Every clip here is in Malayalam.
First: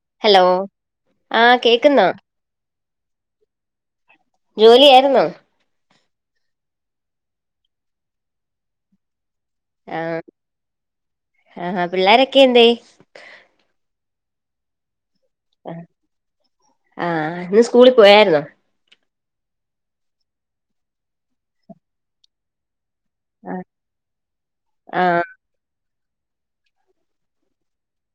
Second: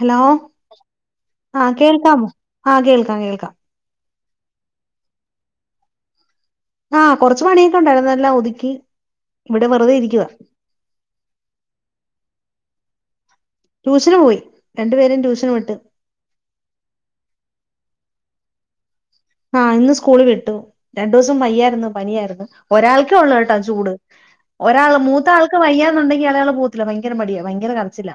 ഹലോ ആഹ് ആ കേക്കുന്നോ കേൾക്കാമോ? ആ കേൾക്കാം കേൾക്കാം. ജോലി ആയിരുന്നോ? ആഹ് കൊറച്ച പണിയൊക്കെണ്ടായിരുന്നു എല്ലാം ഒതുക്കി. ഇവിടെ വെറുതെ ആഹ് ഇരിക്കുവാ ഹ പിള്ളേരൊക്കെ എന്തേയ്? ട്യൂഷന് പോയി. രണ്ടു പേരും ട്യൂഷന് വിട്ട്. ആഹ് ഇന്ന് സ്കൂളി പോയായിര്ന്നോ? ആഹ് ന്ന് സ്കൂളിവിട്ടു രണ്ടൂസം വയ്യായിര്ന്നു പനിയായിരുന്നു. ഒരാൾക്കേ ഉള്ളൂ കേട്ടാ ആഹ് ചൂട് ഒരാൾ മൂത്താൾ വയ്യാന്നുണ്ടെങ്ക അയാള പോകതില്ല ഭയര മടിയാ ഭയങ്കരകരച്ചില്ല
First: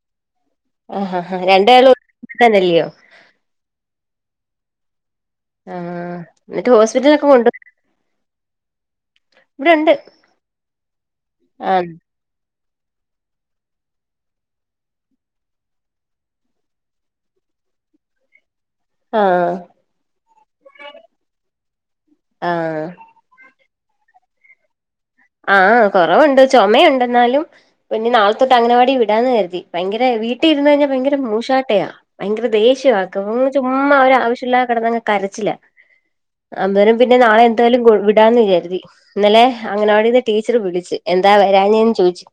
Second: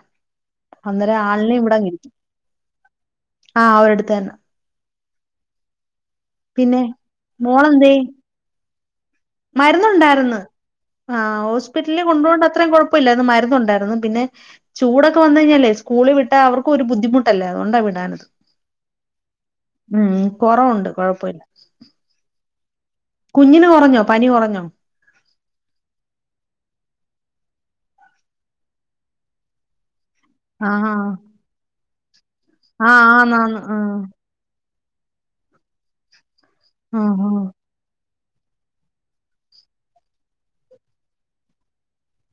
ആഹ് അന്നേരം ആഹ് ആളിനെ രണ്ടാളും ഇവിടെങ്ങിരിക്കും തന്നല്ലയോ അഹ് അവടെടുത്തന്നെ. ആഹ് എന്നിട്ട് ഹോസ്പിറ്റല ഒക്കെ കൊണ്ട ആന്തേ? ഇവിടെണ്ട് മരുരുന്നുണ്ടായിരുന്നു ആഹ് ആഹ് ഹോസ്പിറ്റലിൽ കൊണ്ടൊണ്ട് അത്രയും കോഴ പ്പല്ലന്ന് മരുന്നുണ്ടായിരുന്നു പിന്നെ,, ചൂടൊക്കെ വന്ന കഴിഞ്ഞാലേ സ്കൂളിൽ വിട്ടാ അവർക്കൊരു ബുദ്ധിമുട്ടല്ലേ അതൊണ്ടാ വിടാനത്. ആഹ് കൊറവുണ്ട് കൊഴപ്പില്ല ആഹ് കുഞ്ഞിന് കുറഞ്ഞോ പനി കുറഞ്ഞോ? ആഹ് കൊറവ്ണ്ട് ചൊമ്യാണ്ട്ന്നാലും. പിന്നെ നാളെ തട്ട് അങ്ങനവാടി വിടാന്ന് കരുതി ഭയങ്കര വീ,, വീട്ടിര്ന്ന് കഴിഞ്ഞാൽ ആഹ് ഭയങ്കര മൂഷാട്ടയാ ഭയങ്കര ദേഷ്യ ആഹ് ആക്ക് ആന്നാന്ന് ആഹ് ചുമ്മാ ഒരാവശ്യമില്ലാ കിടന്നങ്,, കരച്ചില്ല അന്നേരം പിന്നെ ആഹ് നാളെ ആഹ് എന്തായാലും വിടാന്ന് കരുതി ഇന്നലെ അങ്ങനെവിടടെന്ന് ടീച്ചർ പിടിച്ചു എന്താ വരാനന്ന് ചോദിച്ചു.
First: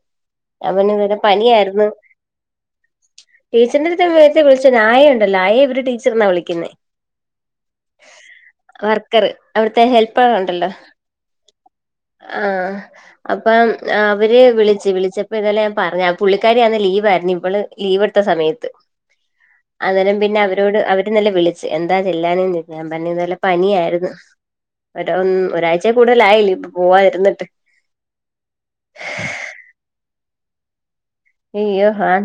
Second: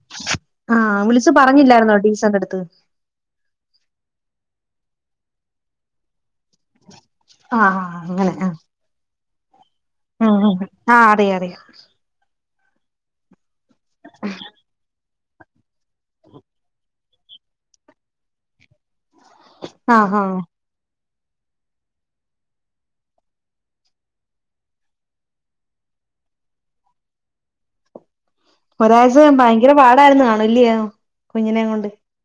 അവന് ആഹ് വേറെ വിളിച്ച് പനിയായിരുന്നു പറഞ്ഞില്ലായിരുന്നോ ടീച്ചറിന്റെ അടുത്ത് ടീച്ചറിന്റെ അടുത് നേരത്തെ വിളിച്ച ആയേണ്ടല്ലോ ആയേ ഇവര് ടീച്ചർന്നാ വിളിക്ന്നേ. ആഹ് അങ്ങനെ ർ അവിടുത്തെ ഹെൽപ്പർ ഉണ്ടല്ലോ ആ ഹ്അതെ അതെ ആഹ് അപ്പം അവര് വിളിച്ചു വിളിച്ച,, അപ്പൊതലെ ഞാപറഞ്ഞ പുള്ളിക്കാരി ആന്ന് ലീവായിര്ന്ന് ഇവ്വള് ലീവ് എട്ത്ത സമയത്ത് ആഹ് അങ്ങനം പിന്നെ ആഹ് അവ,, അവരോട് അവര് ഇന്നലെ വിളിച്ച് എന്താ ചെല്ലാന ഞാൻ പറഞ്ഞ നല്ല പനിയായിരുന്നു. ഒരാം ഒരാഴ്ച കൂടുതലായില്ലേ ഇപ്പ പോവാതിരുന്നിട്ട് ഒരാഴ്ച ഭയങ്കര പാടായിരുന്നു ആണല്ല യോ അയ്യോ ആന്ന്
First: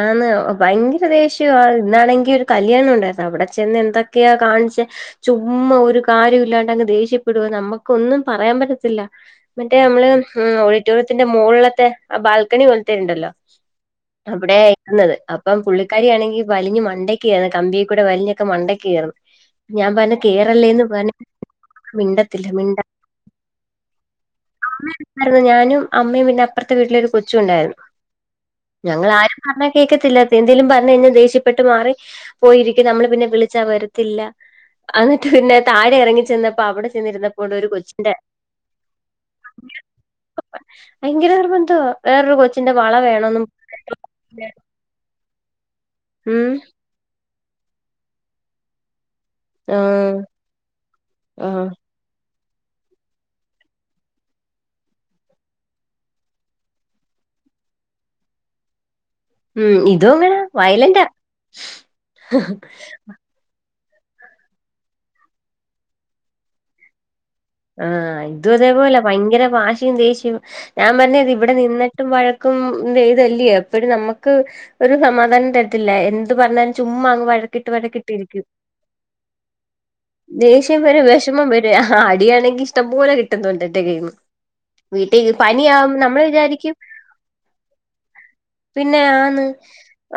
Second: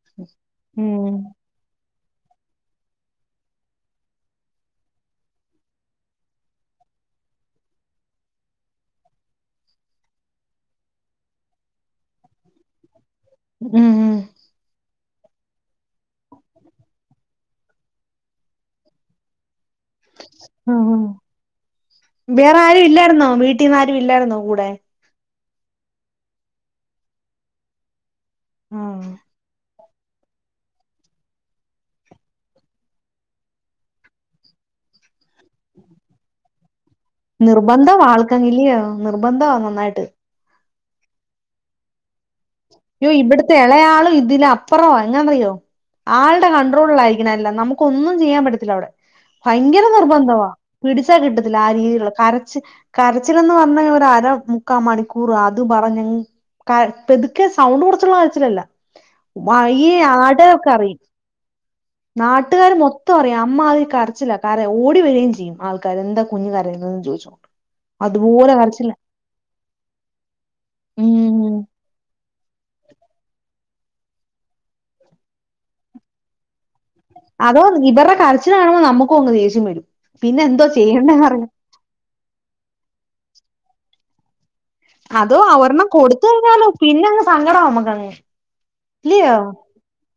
ആന്ന് ഭയങ്കര ഉം ദേഷ്യ,, ഇന്നാണെങ്കിൽ ഒരു കല്യാണം ഉണ്ടായിരുന്നു അവിടെ ചെന്ന് എന്തൊക്കെയാ കാണിിച്ച ചുമ്മാ ഒരു കാര്യം ഇല്ലാണ്ട് അങ്ങ് ദേഷ്യപ്പെടുക നമ്മുക്ക ഒന്നും പറയാൻ പറ്റത്തില്ല. മറ്റേ നമ്മള് ഓഡിറ്റോറിയത്തിന്റെ മുകളിലത്തെ ആ ബാൽക്കണി കൊലത്തിട്ടണ്ടല്ലോ ഉം ഇവിടെ ഇരുന്നത് അപ്പം പുള്ളിക്കാരിയാണെങ്കിൽ വലിഞ്ഞഞ് മണ്ടക്ക് കയറന്ന് കമ്പിയ കൂടെ വലിഞ്ഞൊക്കെ മണ്ടക്കക്ക് കയറും ഞാൻ പറഞ് ഉം കേറല്ലേന്ന് ഉം പറഞ് മിണ്ടത്തില്ല വേറെ മിണ്ട ആരും ഇല്ലായിരുന്നോ വീ,, ന്നാരും ഇല്ലായിുന്നോ കൂടെ അായിരുന്നു ഞാനും അമ്മയും പിന്നെ അപ്പുറത്തെ വീട്ടിലൊരു കൊച്ചു ഉണ്ടായിരുന്നു ആഹ് ഞങ്ങൾ ആരും. പറഞ്ഞ കേൾക്കത്തില്ലാത്തെ എന്തേലും പറഞ്ഞയ്‌ഞാ ദേഷ്യപ്പെട്ട് മാറി പോയിരിക്കും നമ്മള് പിന്നെ വിളിച്ചാ വരത്തില്ല എന്നിട്ട് പിന്നെ താഴെ ഇറങ്ങി ചെന്നപ്പോ അവിടെ,, ചെന്നിരുന്നപ്പോണ്ട് ഒരു നിർബന്ധവ കൊച്ചിന്റെ ആൾക്കങ്ങനെ ഇല്ല്യോ നിർബന്ധവ നന്നായിട്ട് ഭയങ്കര നിര്ബന്ധമാ വേറൊരു കൊച്ചു അയ്യോ ഇവിടുത്തെ ഇളയാളും ഇതില,, അപ്പറോ എങ്ങനാെന്നറിയോ ഉം ആളുടെ കണ്ട്രോളാ യിരിക്കണമെല്ലാംനമുക്ക ഒന്നും ചെയ്യാൻ പറ്റത്തില്ല അവിടെ. ഭയങ്കര ആഹ് നിർബന്ധവാ പിടിച്ചാൽ കിട്ടത്തില്ല ആഹ് ആ രീതിയിലുള്ള കരച്ച്,, കരച്ചിലന്ന് പറഞ്ഞ അര മുക്കാ മണിക്കൂറ അതും പറഞ്ഞ പതു,, സൗണ്ട് കൊടുത്തുള്ള ആഴച്ചിലല്ല ഉം വഴ ഇതും അങ്ങനാ ആടൊക്കെ അറും വയലന്റാ. [unintelligible] നാട്ടുകാരും മൊത്തം അറിയാം അമ്മ അതിന് കരച്ചില. അതെ ഓടി വരകയും ചെയ്യും ആൾക്കാാര് എന്താ കുഞ്ഞഞ് കരയുന്നത ചോദിച്ഛ് ആഹ് ഇതും അതേപോലെ ഭയങ്കര ഭാഷിയയും ദേഷ്യവും ഞാൻ പറഞ്ഞത് ഇവിടെ ഉം നിന്ന,, ട്ടും വഴക്കും ഇതല്ലയോ അപ്പോഴ നമുക്ക് ഒരു സമാധാനം തരത്തില്ല എന്ത് പറഞ്ഞാലും ചുമ്മാഅങ്,, അതോ വഴക്കിട്ട് ഇവരുടെ വഴക്കിട്ടിരിക്കും കരച്ചില് കാണുമ്പോ നമുക്കും അങ്ങ് ദേഷ്യം വരും പിന്നെ എന്തോ ദേഷ്യം വരും ചെയ്യേണ്ടന്ന് അറിയ വിഷമം വരും. അടിയാണെങ്കി ഇഷ്ടംപോലെ കിട്ടുന്നുണ്ട്എന്റെകൈ യിന്ന് അതോ അ ഒരെണ്ണം കൊടുത്തലോ പിന്നെങ്ങ് സങ്കടം നമ്മുക്കങ്ങ് പിന്നെ ആന്ന്.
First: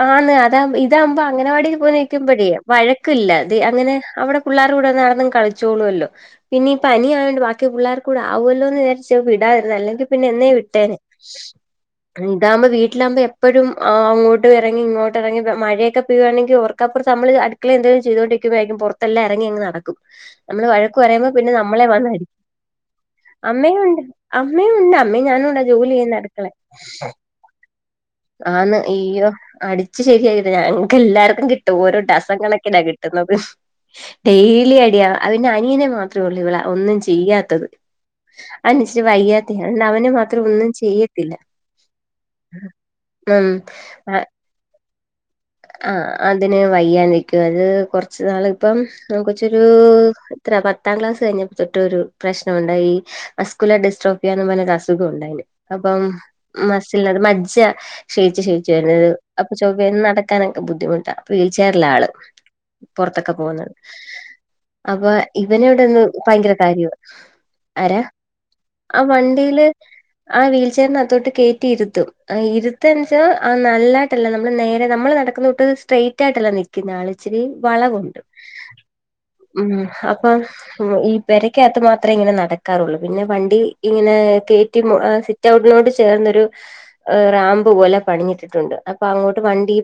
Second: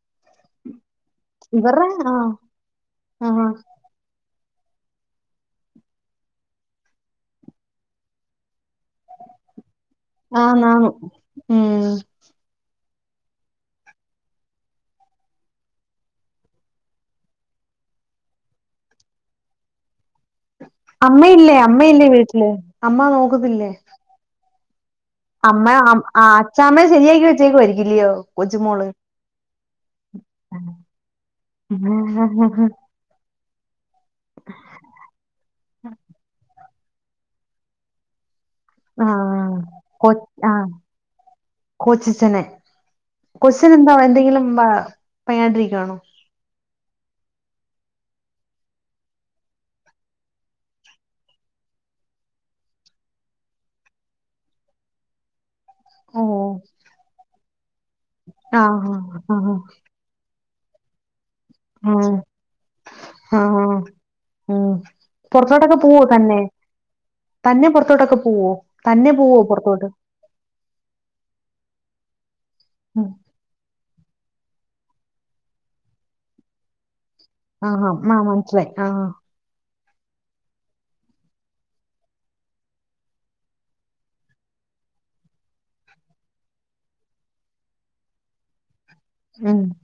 ആന്ന് അത ഇതാകുമ്പോ അങ്ങനവാടിക്ക് ഇവരുടെ പോയി ആഹ് നിക്കുമ്പോഴേ വഴക്കില്ല ആഹ് അ അങ്ങനെ അവിടെ പുള്ളേരൂടെ കൂടെ നടന്നും കളിച്ചോളോല്ലോ പിന്നിം പനിയവണ്ട് ബാക്കി പിള്ളേർ കൂ ആവുമല്ലോന്ന് വിചാരിച്ച വിടാതിരുന്നു അല്ലെങ്കിൽ പിന്നെ എന്നെ ആന്ന് ആന്ന് വിട്ടേന ഉം ണ്ടവുമ്പോ വീട്ടിലാവുമ്പോ എപ്പയും അങ്ങോട്ടുംഇറങ്ങി ഇങ്ങോട്ടിറങ്ങി മഴൊക്കെപെയ്യു വാണെങ്കിൽ ഓർക്കപ്പുറത്ത് നമ്മൾ അടി മക്കള എന്തെലും ചെയ്തോണ്ടിരിക്കുമോരിക്കും പുറത്തെല്ല ഇറങ്ങി അങ് നടക്കും നമ്മള് വഴക്ക പറയുമ്പോ പിന്നെ അമ്മയില്ലേ നമ്മളെ അമ്മയില്ലേ വന്ന് അടി വീട്ടില് അമ്മ നോക്കുന്നില്ലേ അമ്മയും ഉണ്ട് അമ്മയും ഞാനും ഉണ്ടാ ജോലി ആഹ് ചെയ്യുന്ന അടുക്കളെ അച്ചാമ്മയെ ശരിയാക്കി വെച്ചേക്കുവായിരിക്കുംല്ലയോ ആന്ന് കൊച്ചുമോള് അയ്യോ അടിച്ചു ശരിയായിട്ട ഞങ്ങക്ക് എല്ലാവർക്കും കിട്ടും ഓരോ ഡസം കണക്കനാ കിട്ടും [unintelligible] ഡെയിലി അടിയ അവന്റെ അനിയനെ മാത്രേള്ളൂ ഇവള ഒന്നും ചെയ്യാത്തത്. അതിനിച്ചിരി ആഹ് വയ്യാതെയാണ് അവനെ കൊ മാത്രം ഒന്നും ആഹ് ചെയ്യത്തില്ല കൊച്ചച്ഛനെ ഉം ആ [unintelligible] പയാണ്ടിരിക്കണോ അതിന് വയ്യാതിരിക്കും അത് കൊറച്ച് നാൾ ഇപ്പം ആ കൊച്ചൊരു എത്ര പത്താം ക്ലാസ് കഴിഞ്ഞപ്പോ തൊട്ടൊരു പ്രശ്നംഉണ്ടായി അസ്കുല ഡിസ്ട്രോഫിയാന്ന് പറഞ്ഞരു അസുഖം ഉണ്ടായിന് അപ്പം ഓഹ് മസ്സിലത് മജ്ജ ക്ഷേയിച്ചു ക്ഷയിച്ചു ആഹ് വരുന്നത് അപ്പൊ ആഹ് ചൊവ്വന്ന് നടക [unintelligible] ബുദ്ധിമുട്ട വീൽചേറില ആള് ആഹ് പുറത്തൊക്കെ പോകുന്ന ആഹ് ഉം അപ്പൊ ഇവനോട പൊറത്തോട്ടൊക്കെ പോവോ ഒന്ന് തന്നെ ഭയങ്കര കാര്യാ തന്നെ പുറത്തോട്ടൊക്കെ പോവോ തന്നെ പോവോ പുറത്തോട്ട് ആ വീൽ ചെയറിനകത്തോട്ട് കേയറ്റിയിരുത്തും ആ ഉം ഇരുത്തെച്ചാ ആ നല്ല നമ്മള് നേരെ നമ്മള് നടക്കുന്നത് സ്ട്രൈറ്റ്യിട്ടല്ല നി [unintelligible] ഇച്ചിരി ആഹാ ആ വളവോണ്ട് മനസ്സിലായി ആ ഉം അപ്പൊ ഈ പിരക്കകത്ത് മാത്രമേ ഇങ്ങനെ നടക്കാറുള്ളൂ പിന്നെ വണ്ടി ഇങ്ങനെ കയറ്റി [unintelligible] [unintelligible] ചേർന്നൊരു റാമ്പ് പോലെ പണിഞ്ഞിട്ടിട്ടുണ്ട് അപ്പൊ അങ്ങോട്ട് ഉം വണ്ടി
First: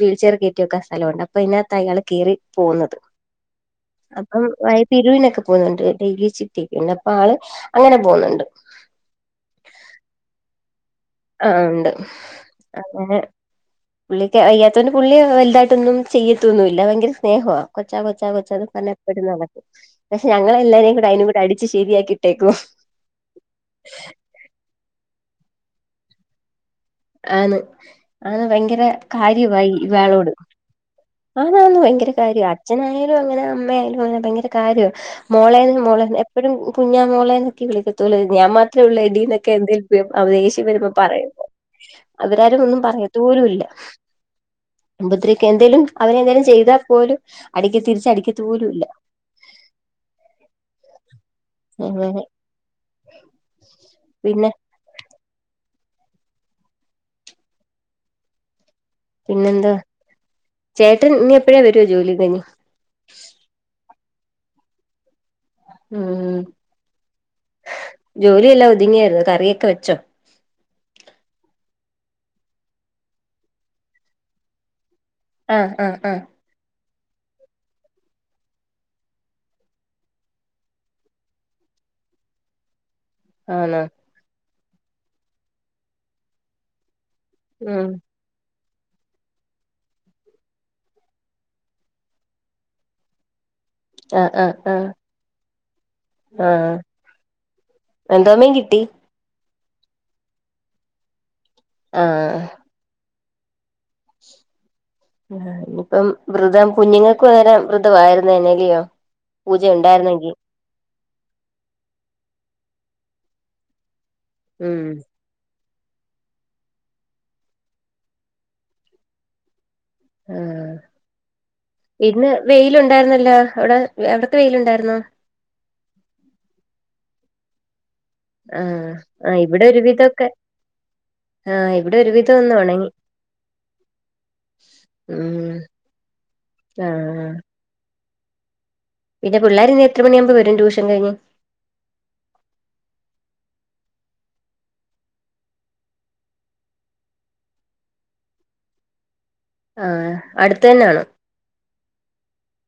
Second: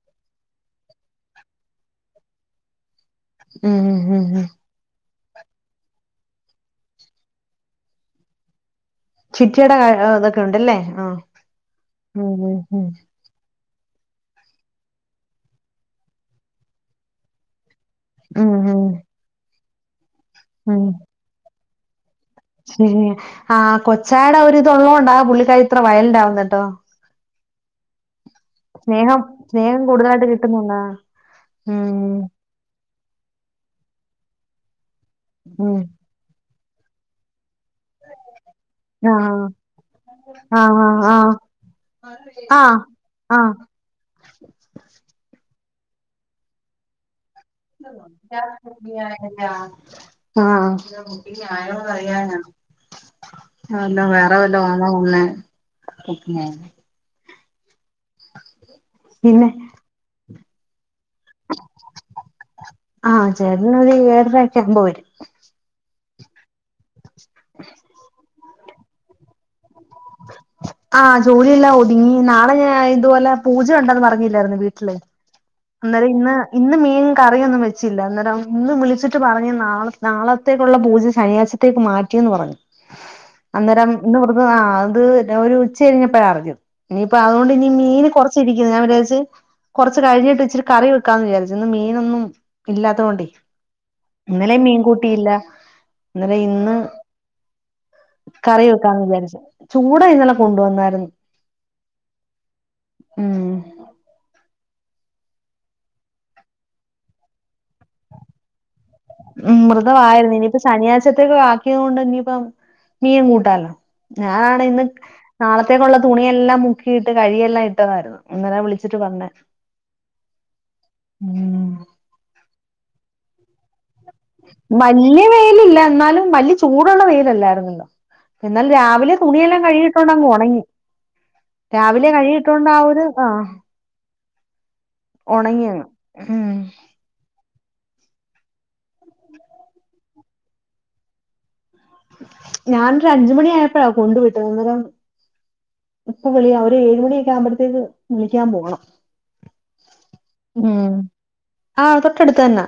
വീൽചർ കയറ്റി വക്ക സ്ഥലമുണ്ട് അപ്പൊ ഇതിനകത്ത് അയാൾ കയറി പോകുന്നത് ഉം ഉം ഉം അപ്പം ഉം. വയസ് ഇരുവിനൊക്കെ പോുന്നുണ്ട് ഡയ്‌ലി ചിട്ടി പിന്നെപ്പൊ ആള് അങ്ങനെ പോന്നുണ്ട് ചിട്ടിടെ അ അഹ് തൊക്കെണ്ട്ലെ ആ ആ ഉണ്ട് ഉം ഉം ഉം അങ്ങനെ പുള്ളിക്ക് വയ്യാത്തോണ്ട് പുള്ളി വലുതായിട്ടൊന്നും ചെയ്യത്തൊന്നും ഇല്ല ഭയങ്കര സ്നേഹവ കൊച്ചാ കൊച്ചാ ഉം കൊച്ചാ ന്നും ഉം പറഞ്ഞ പ്പയും നടക്കും പക്ഷെ ഞങ്ങളെല്ലാരേരും കൂടെ അയനെകൂടെ അടിച്ച് ശരിയാക്കി ശരി ആ കൊച്ചായടെ ഒര്ത് ഉള്ളോണ്ടാ പുള്ളിക്കാരി ഇത്ര വയലണ്ടാവുന്നേട്ടോ ആന്ന് ആന്ന് ഭയങ്കര സ്നേഹം കാര്യമായി സ്നേഹം കൂടുതലായിട്ട് ഇയാളോട് കിട്ടുന്നുണ്ടാ ആന്ന് ആന്ന് ഭയങ്കര ഉം കാര്യ അച്ഛനായാലും അങ്ങനെ അമ്മയാലും അങ്ങനെ ഭയങ്കര കാര്യമാണ് മോളെ ഉം മോളെന്ന് എപ്പോഴും കുഞ്ഞാ മോളെ [unintelligible] ഞാൻ മാത്രേ ഉള്ള ആ ഇടീക്കെന്തേ്യം അവ ആ ദേഷ്യ വരുമ്പോ പറയ്പോ ആ ആ അവരാരും ഒന്നും പറയത്ത ആ പോലും ഇല്ല മുമ്പുദ്രക്ക് എന്തേലും അവന എന്തേലും ചെയ്താൽ പോലും [unintelligible] ആഹ അടിക്ക തിരിച്ചടിക്കത്ത് പോലും ഇല്ല അങ്ങനെ [unintelligible] വേറെ പിന്നെ വല്ല [unintelligible] [inaudible] പിന്നെന്താ ചേട്ടൻ ഇനി എപ്പഴാ വരാ ജോലി കൈഞ്ഞ് ആഹ് ചേട്ടൻ ഏഴര ഒക്കെ ആവുമ്പോ വരും. ഉം ജോലി എല്ലാം ഒതുങ്ങിയായിരുന്നു കറിയൊക്കെ വെച്ചോ ആഹ്‌ ജോലിഎല്ലാം ഒതുങ്ങി നാളെ ഞ ഇതുപോലെ പൂജ ഉണ്ടന്ന് പറഞ്ഞില്ലായിരുന്നോ വീട്ടില് ആഹ് ആഹ് ആഹ് അന്നേരന്ന് ഇന്ന് മീൻ കറിയൊന്നും വെച്ചില്ല അന്നേരം ഇന്ന് വിളിച്ട്ട് പറഞ് നാള നാളത്തേക്കുള്ള പൂജ ശനിയാഴ്ച ത്തേക്ക് മാറ്റിയന്ന് പറഞ്ഞു [inaudible] അന്നേരം ഇന്ന് വ്രത ആ അത് ഒരു ഉച്ച കഴിഞ്ഞപ്പോഴ അറിഞ്ഞത് ഇനിയിപ്പ അതുകൊണ്ട് ഇനി ഉം മീന് കുറച്ച് [unintelligible] കുറച്ച് കഴിഞ്ഞിട്ട് ച്ചിരി കറി വെക്കാന്നാവിചാരിച്ചു മീനൊന്നും ഇല്ലാത്തതുകൊണ്ടേ ആഹ് ഇന്നലെ ആഹ് ആഹ് മീൻകൂട്ടിയില്ല അന്നരം ആഹ് ഇന്ന് എന്തോമീൻ കറി കിട്ടി വെക്കാന്ന് വിചാരിച്ചു ചൂട ഇന്നലെ കൊണ്ടു വന്നായിരുന്നു ആ ഉം ആ ഞ്ഞിപ്പം വൃതം കുഞ്ഞുങ്ങൾക്കു അങ്ങനെ വൃതമായിരുന്നേനെല്ല്യോ ഉം മൃതാവായിരുന്നു ഇനിപ്പ ശനിയാഴ്ചത്തേക്ക ആക്കിയതോണ്ട് ഇനിയിപ്പ മീൻ കൂട്ടാലോ ഞാനാണ് ഉം ഇന്ന്. നാളത്തേക്കുള്ള തുണിയെല്ലാം മുക്കിയിട്ട് കഴികിയെല്ലാം ഇട്ടതായിരുന്നു അന്നേരവ വിളിച്ചിട്ട് പറഞ്ഞെ ആഹ് ഉം ഇന്ന് വെയില് ഉണ്ടായിരുന്നല്ലോ അവിടെ അവിടെ വല്യ വെയില് ഇല്ല എന്നാലും വല്യ ചൂടുള്ള വെയിലല്ലായിരുന്നല്ലോ എന്നാൽ ആഹ് രാവിലെ ആഹ് തുണിയെല്ലാം ഇവിടെ ഒരുവിധൊക്കെ കഴിയിട്ടുണ്ടങ്ങ് ഉണങ്ങി ആഹ് ഇവിടെ രാവിലെ കഴികിയിട്ടോണ്ട ആ ഒരു ആ ഇം ഉണങ്ങി അങ്ങ് ഉം ആ പിന്ന പിള്ളര എത്ര മണിയാവുമ്പ വരും ട്യൂഷൻ കഴിഞ്ഞ് ഞാാനൊരു അഞ്ചുമണിിയയപ്പോഴാ കൊണ്ടുപട്ടത് അന്നേരം ഇപ്പൊ വിളിയ ഒരു ഏഴ് മണിയൊക്കെ ആകുമ്പോഴത്തേക്ക് വിളിക്കാൻ പോകണം ആഹ ഉം ആഹ തൊട്ടടുത്ത് തന്നെ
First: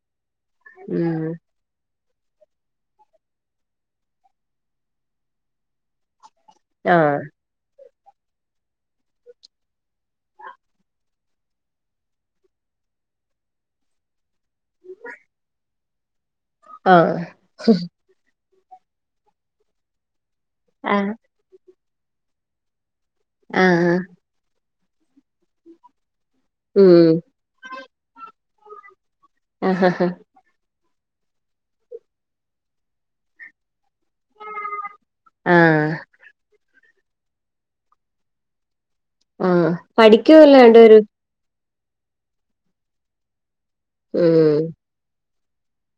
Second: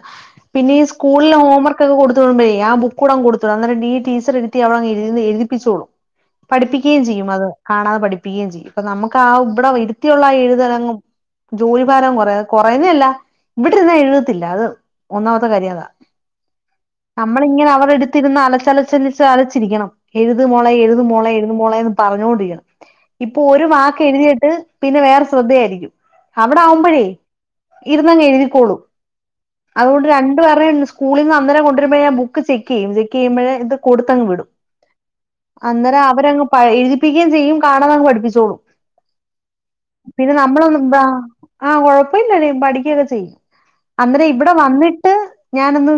പിന്നെ ഈ ഉം സ്കൂളിലെ ഹോംവർക്ക് ക്ക കൊടുത്തോടുമ്പോഴേ ആ ബുക്കൂ അങ് കൊടുത് വിട് ആ ടീച്ച എടുത്തി അവിടെ എ എരിപ്പിച്ചോളു പഠിപ്പിക്കുകയും ആഹ് ചെയ്യും അത് കാണാതെ പഠിപ്പിക്കുകയും ചെയ്യും അപ്പൊ നമുക്ക് ആ ഇവിടെ ഇട്ടുത്തിയുള്ള ആ എഴുതലങ്ങും ജോലിഭാരം കുറയ കൊറനല്ല. ഇവിടെന്നാ എഴുതത്തില്ല അത് ഒന്നാമത്തെ കാര്യം അതാ ആഹ് നമ്മളിങ്ങനെ അവടെ എടുത്തിരുന്ന് അലച്ചലച്ചന അലച്ചിരിക്കണം എഴുതുമോളെ ആഹ് എഴതുമോളെ എഴതുമോള എന്ന് പറഞ്ഞുകൊണ്ടരിക്കണം ഇപ്പൊ ഒരു ആഹ് വാക്ക് എഴുതിട്ട് പിന്നെ വേറെ ശ്രദ്ധയായിരിക്കും അവിടെ ആവുമ്പോഴേ ഉം ഇരുന്നങ് എഴുതിക്കോളും ആഹ് അതുകൊണ്ട് ആഹ് രണ്ട് [unintelligible] സ്കൂളിൽന്ന്ന്നരേ കൊണ്ടുവരുമ്പോഴേ ഞാ ബുക്ക് ചെക്ക് ചെയ്യും ചെക്ക് ചെയ്യുമ്പഴ ഇത് കൊടുത്തങ്ങ് വിടും അന്നേരം അവരങ് എഴുതിപ്പിക്കുകയും ചെയ്യും കാണാത ങ്ങ് പഠിപ്പിച്ചോളും ആഹ് പിന്നെ പഠിക്കുവല്ലോ നമ്മള എന്താ രണ്ടുപേരും [inaudible] ആഹ കൊഴപ്പമില്ലല്ലും പഠിക്കുകൊക്കെ ചെയ്യും അന്നേരം ഇവിടെ ഉം വന്നിട്ട് ഞാനൊന്ന്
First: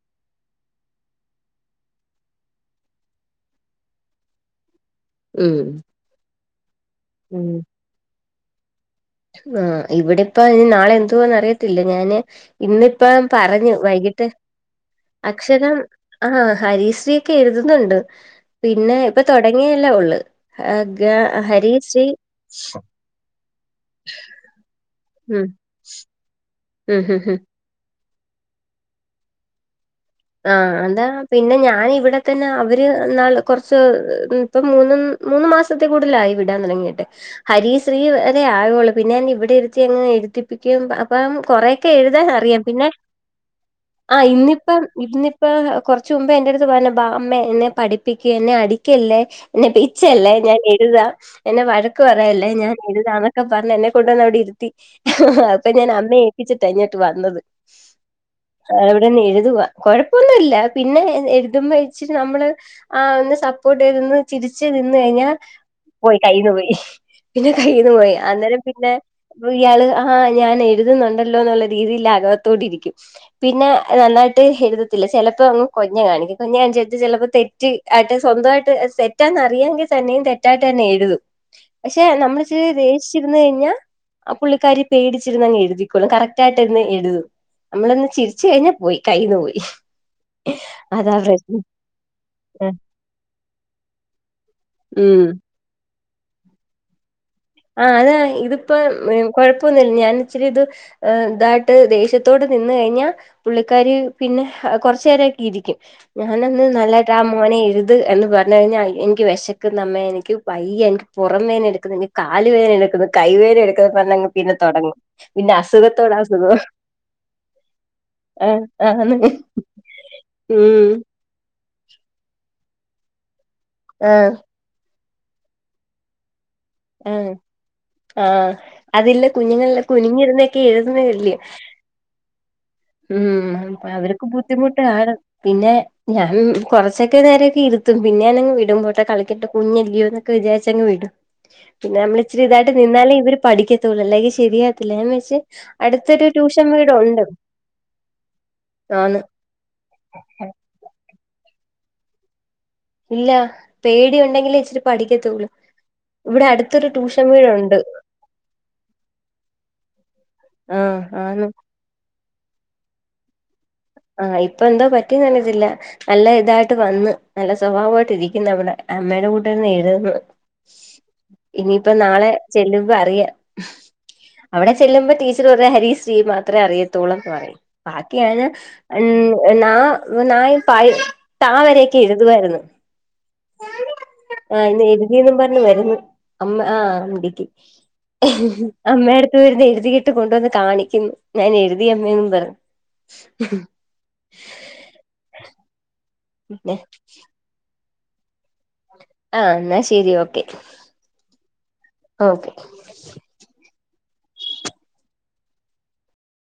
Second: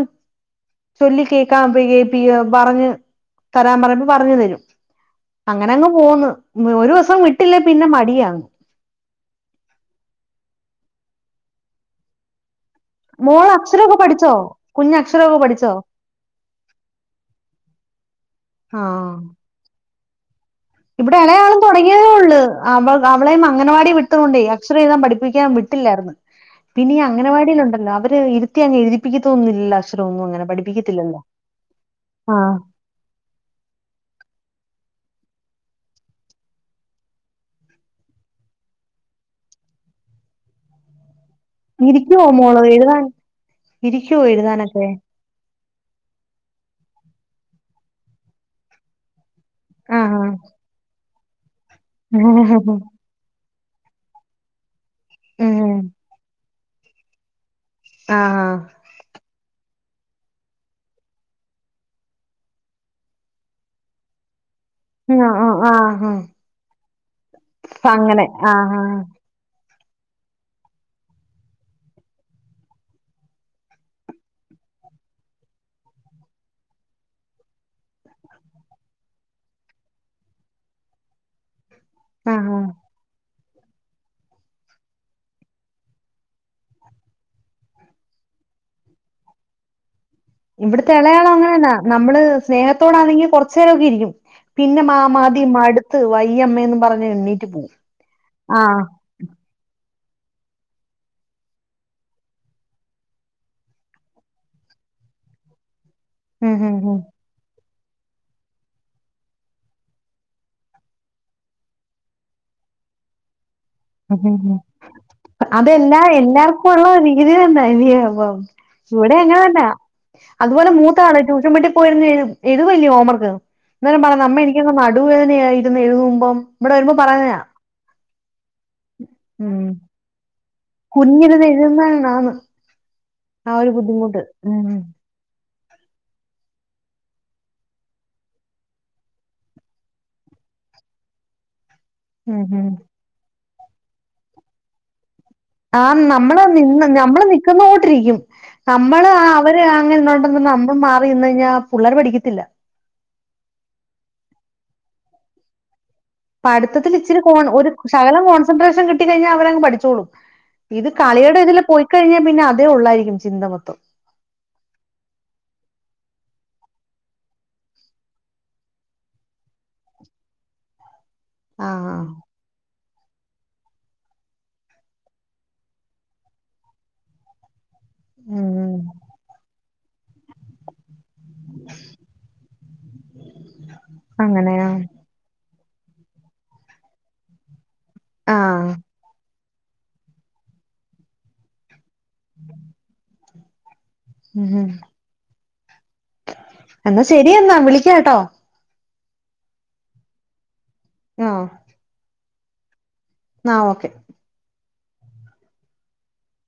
ചൊല്ല കേക്കാൻ [unintelligible] പറഞ്ഞഞ് തരാൻ പറയുമ്പ പറഞ്ഞ് തരും ഉം അങ്ങനെ അങ്ങ് പോവുന്നു. ഒരു ദിവസം വിട്ടില്ലേ പിന്നെ മടിയാന്ന്. ആ ഇവിടെപ്പ ഇനി നാളെ എന്തന്ന് അറിയത്തില്ല ഞാന് ഇന്നിപ്പം മോൾ പറഞ്ഞു അക്ഷരമൊക്കെ വൈകിട്ട് പഠിച്ചോ കുഞ്ഞ് അക്ഷരമൊക്കെ പഠിച്ചോ അക്ഷരം ആഹ ഹരീശ്രീ ഒക്കെ എഴുതുന്നുണ്ട് ആ പിന്നെ ഇപ്പൊ തുടങ്ങിയെല്ലാള്ളു ഇവിടെ ഇലയാളും തുടങ്ങിയതേ ഉള്ളൂ അവ അവളയും അങ്ങനവാടിയ വിട്ടുന്നുണ്ടേ അക്ഷരം എഴുാൻ ഉം പഠിപ്പിക്കാൻ വിട്ടില്ലായിന്ന് പിന്നെ ഇ ഉം ഉം അങ്ങനവാടിലുണ്ടല്ലോ അവര് ഇരുത്തി അങ് എഴുതിപ്പിക്ക തോന്നുന്നില്ല ആഹ എന്താ പിന്നെ ഞാനിവിടെ തന്നെ ആഹ് അവര് നാള് കൊറച്ച് ഇപ്പ മൂന്ന് മൂന്ന് മാസത്തെ കൂടുതലായി വിടാൻ തുടങ്ങിയിട്ട് ഹരീ ശ്രീ വരെ ആയുള്ളൂ പിന്നെ ഞൻ ഇവിടെ ഇരുത്തി അങ്ങനെ എഴുതിപ്പിക്ക അപ്പം കൊറെൊക്കെ ഇരിക്കുവോ എഴുതാൻ മോള് അറിയാം പിന്നെ എഴുതാൻ ആ ഇരിക്കുവോ ഇന്നിപ്പം എഴുതാനൊക്കെ ഇന്നിപ്പ കൊറച്ച മുമ്പ് എറ അടുത്ത് പറഞ്ഞ ബാ അമ്മ എന്നെ പഠിപ്പിക്കൂ എന്നെ അടിക്കല്ലേ എന്നെ ആഹ് പിച്ചയല്ലേ ഞാൻ എഴുതാം എന്നെ വഴക്ക് പറയല്ലേ ഞാൻ ആഹ് എഴുതാന്ന് അക്കെ പറഞ്ഞ എന്നെ കൊണ്ടുവന്ന് അവിടെ ഇരുത്തി. അപ്പൊ ഉം ഞാൻ അമ്മേ ഏൽപ്പിച്ചിട്ട ഇങ്ങോട്ട് വന്നത്. ആഹ് ആ എവിടെന്ന് എഴുതുവ. കൊഴപ്പൊന്നുമല്ല പിന്നെ എഴുതുമ്പോ വഴിച്ചിട്ട നമ്മള് ആ ഒന്ന് സപ്പോർട്ട് ചെയതന്ന് ചിരിച്ച് നിന്ന്ഴിഞ്ഞാൽ ആഹ് ആഹ് ആഹ് പോയി കയ്ന്നു പോയി പിന്നെ കയ്ന്നു പോയി അങ്ങനെ അന്നേരം ആഹ് പിന്നെ അപ്പൊ ഇയാള് ആഹ് ഞാൻ എഴുതുന്നുണ്ടല്ലോ എന്നുള്ള രീതിയിൽ അകവത്തോടിരിക്കും പിന്നെ നന്നായിട്ട് ഹെ എഴുത്തില്ല ചിലപ്പോ അങ്ങ് കൊഞ്ഞ കാണിക്ക കൊഞ്ഞ കാണിച്ചട്ട് ചിലപ്പോ തെറ്റ് ആട്ട് സ്വന്തമായിട്ട്െ തെറ്റന്ന്റിയാമെങ്കിൽ തന്നെയും തെറ്റായിട്ട് തന്നെ എഴുതു പക്ഷെ ആഹ് നമ്മള് ആഹ് ചെ ദേ [unintelligible] കഴിഞ്ഞ ആ പുള്ളിക്കാരി പേടിച്ചിരുന്ന് അങ്ങ് എഴുതിക്കൊളും കറക്ട്ടായിട്ട ഇരുന്ന് എഴുതും നമ്മളന്ന് ചിരിച്ച കഴിഞ്ഞാ പോയി. കയിന്ന്പോയി. ഇവിടുത്തെ ഇളയാളം അങ്ങനെന്നാ നമ്മള് ആഹ് സ്നേഹത്തോടാണെങ്കിൽ കുറച്ച നേരമൊക്കെ ഇരിക്കും പിന്നെ മാ ഉം മാതി മട്ത്ത് വയ്യ അമേന്ന് പറഞ്ഞ് പോവും ആഹ അതാ ഇതിപ്പോ ആഹ് കൊഴപ്പൊന്നില്ല ഞാൻ ഇച്ചിരി ഇത് ഇതായിട്ട് ദേഷ്യത്തോട് നിന്ന കഴിഞ്ഞാൽ പുള്ളിക്കാര് പിന്നെ കൊറച്ചു നേരൊക്കെ ഇരിക്കും. ഉം ഞാനന്ന് ഉം നല്ല ടാമ മോനെ എഴുത് എന്ന് പറഞ്ഞഞ് കഴിഞ്ഞാൽ എനിക്ക് വിശക്ക നമ്മയെ എനിക്ക് വയ്യ എനിക്ക് പുറംവേനെ എടുക്കുന്ന എനിക്ക് കാല് വേദന എടുക്കുന്ന് പിന്നെ ഹ്ഹ്അതെല്ലാ അസുഖത്തോട് അസുഖം എല്ലാർക്കോള്ള രീതി തന്ന ഇന അ ആഹ് ആന്ന് ഇവിടേം അങ്ങനെ തന്നാ. അതുപോലെ ഉം മൂത്താൾ ട്യൂഷൻ വീട്ടി പോയിരുന്നു എഴു ഏഴുതവല്ലേ ഹോമർക്ക് അന്നേര പറഞ്ഞ ആഹ് അമ്മ എനിക്ക് എനിക്കങ്ങ നടുവേദനയായിരുന്നു എഴുതുമ്പം ഇവിടെ വരുമ്പോ പറയുന്നതാ ആഹ അതില്ല കുഞ്ഞുങ്ങളല്ലാം കുനിഞ്ഞിരുന്നൊക്കെ എഴതുന്നതല് [unintelligible] [inaudible] ആ ഒരു ഉം ബുദ്ധിമുട്ട് അവർക്ക് ഉം ബുദ്ധിമുട്ട് ആ പിന്നെ ഞാൻ കുറച്ചൊക്കെ നേരൊക്കെ നാൻ നാൻ കുറച്ചു ഇരുത്തും പിന്നെ ഞാനങ്ങ് വിടുമ്പോട്ടെ കളിക്കിട്ട കുഞ്ഞല്ലയോ എന്നൊക്കെ വിചാരിച്ചങ്ങ് വിടും പിന്നെ നമ്മള ഇച്ചിരി ഇതായിട്ട് നിന്നാലേ ഇവര് പഠിക്കത്തള്ളൂ അല്ലെങ്കിൽ ശരിയാത്തില്ല വെച്ച ആ നമ്മള് നിന്ന് നമ്മള് നിക്കുന്നോണ്ടിരിക്കും നമ്മള് ആന്ന് ആ അവര് അങ്ങനെ ഇന്നോണ്ട നമ്മള് മാറി നിന്ന് കഴിഞ്ഞാ പിള്ളാര് പഠിക്കത്തില്ല ഇല്ല പേടി ഉണ്ടെങ്കിലെ ഇച്ചിരി പഠിക്കത്തോ ളൂ. പഠിത്തിൽ ഇച്ചിരി കോ ഒരു സകലം കോൺസെൻട്രേഷൻ കിട്ടിഴിഞ്ഞാൽ അവരങ് പഠിച്ചോളും ഇത് ആഹ് കളിയുടെ ആന്ന് ഇതിൽ പോയിക്കഴിഞ്ഞാൽ പിന്നെ അതേ ഉള്ളായിരിക്കും ചിന്ത മൊത്തം ആഹ് ഇപ്പ എന്താ പറ്റിന്നന്നതില്ല നല്ല ഇതായിട്ട് വന്ന് നല്ല സ്വഭാവമായിട്ട് ഇരിക്കുന്നു അവിടെ അമ്മേയുടെ കൂട്ടന്ന് എഴതുന്നു ഇനിയിപ്പ ആഹ് നാളെ ചെല്ലുമ്പ അറിയാം. അവിടെ ചെല്ലുമ്പോ ടീച്ചർ പറ ഹരീ ശ്രീ മാത്രമേ അറിയത്തുള്ളൂന്ന് പറയും ബാക്കിയ ഉം ഉ ന നായി പായ താ വരൊക്കെ എഴുതുായിരുന്നു [inaudible] ആഹ് അങ്ങനെയാ ഇന്ന് എഴുതി ന്നും പറഞ്ഞഞ് വരുന്നു അമ്മ ആ ഉണ്ടക്ക് ആഹ് അമ്മ ചരുന്ന് എഴുതി കിട്ട് കൊണ്ടുവന്ന് കാണിക്കു ഞാൻ എഴുതിയമ്മെന്നു പറഞ്ഞു ഉംം പിന്നെ എന്നാ ശരി എന്ന എന്നാ വിളിക്കാം കേട്ടോ ആഹ എന്നാ ശരി ഓക്കെ ആഹ ഓക്കെ ആഹ് ഓക്കെ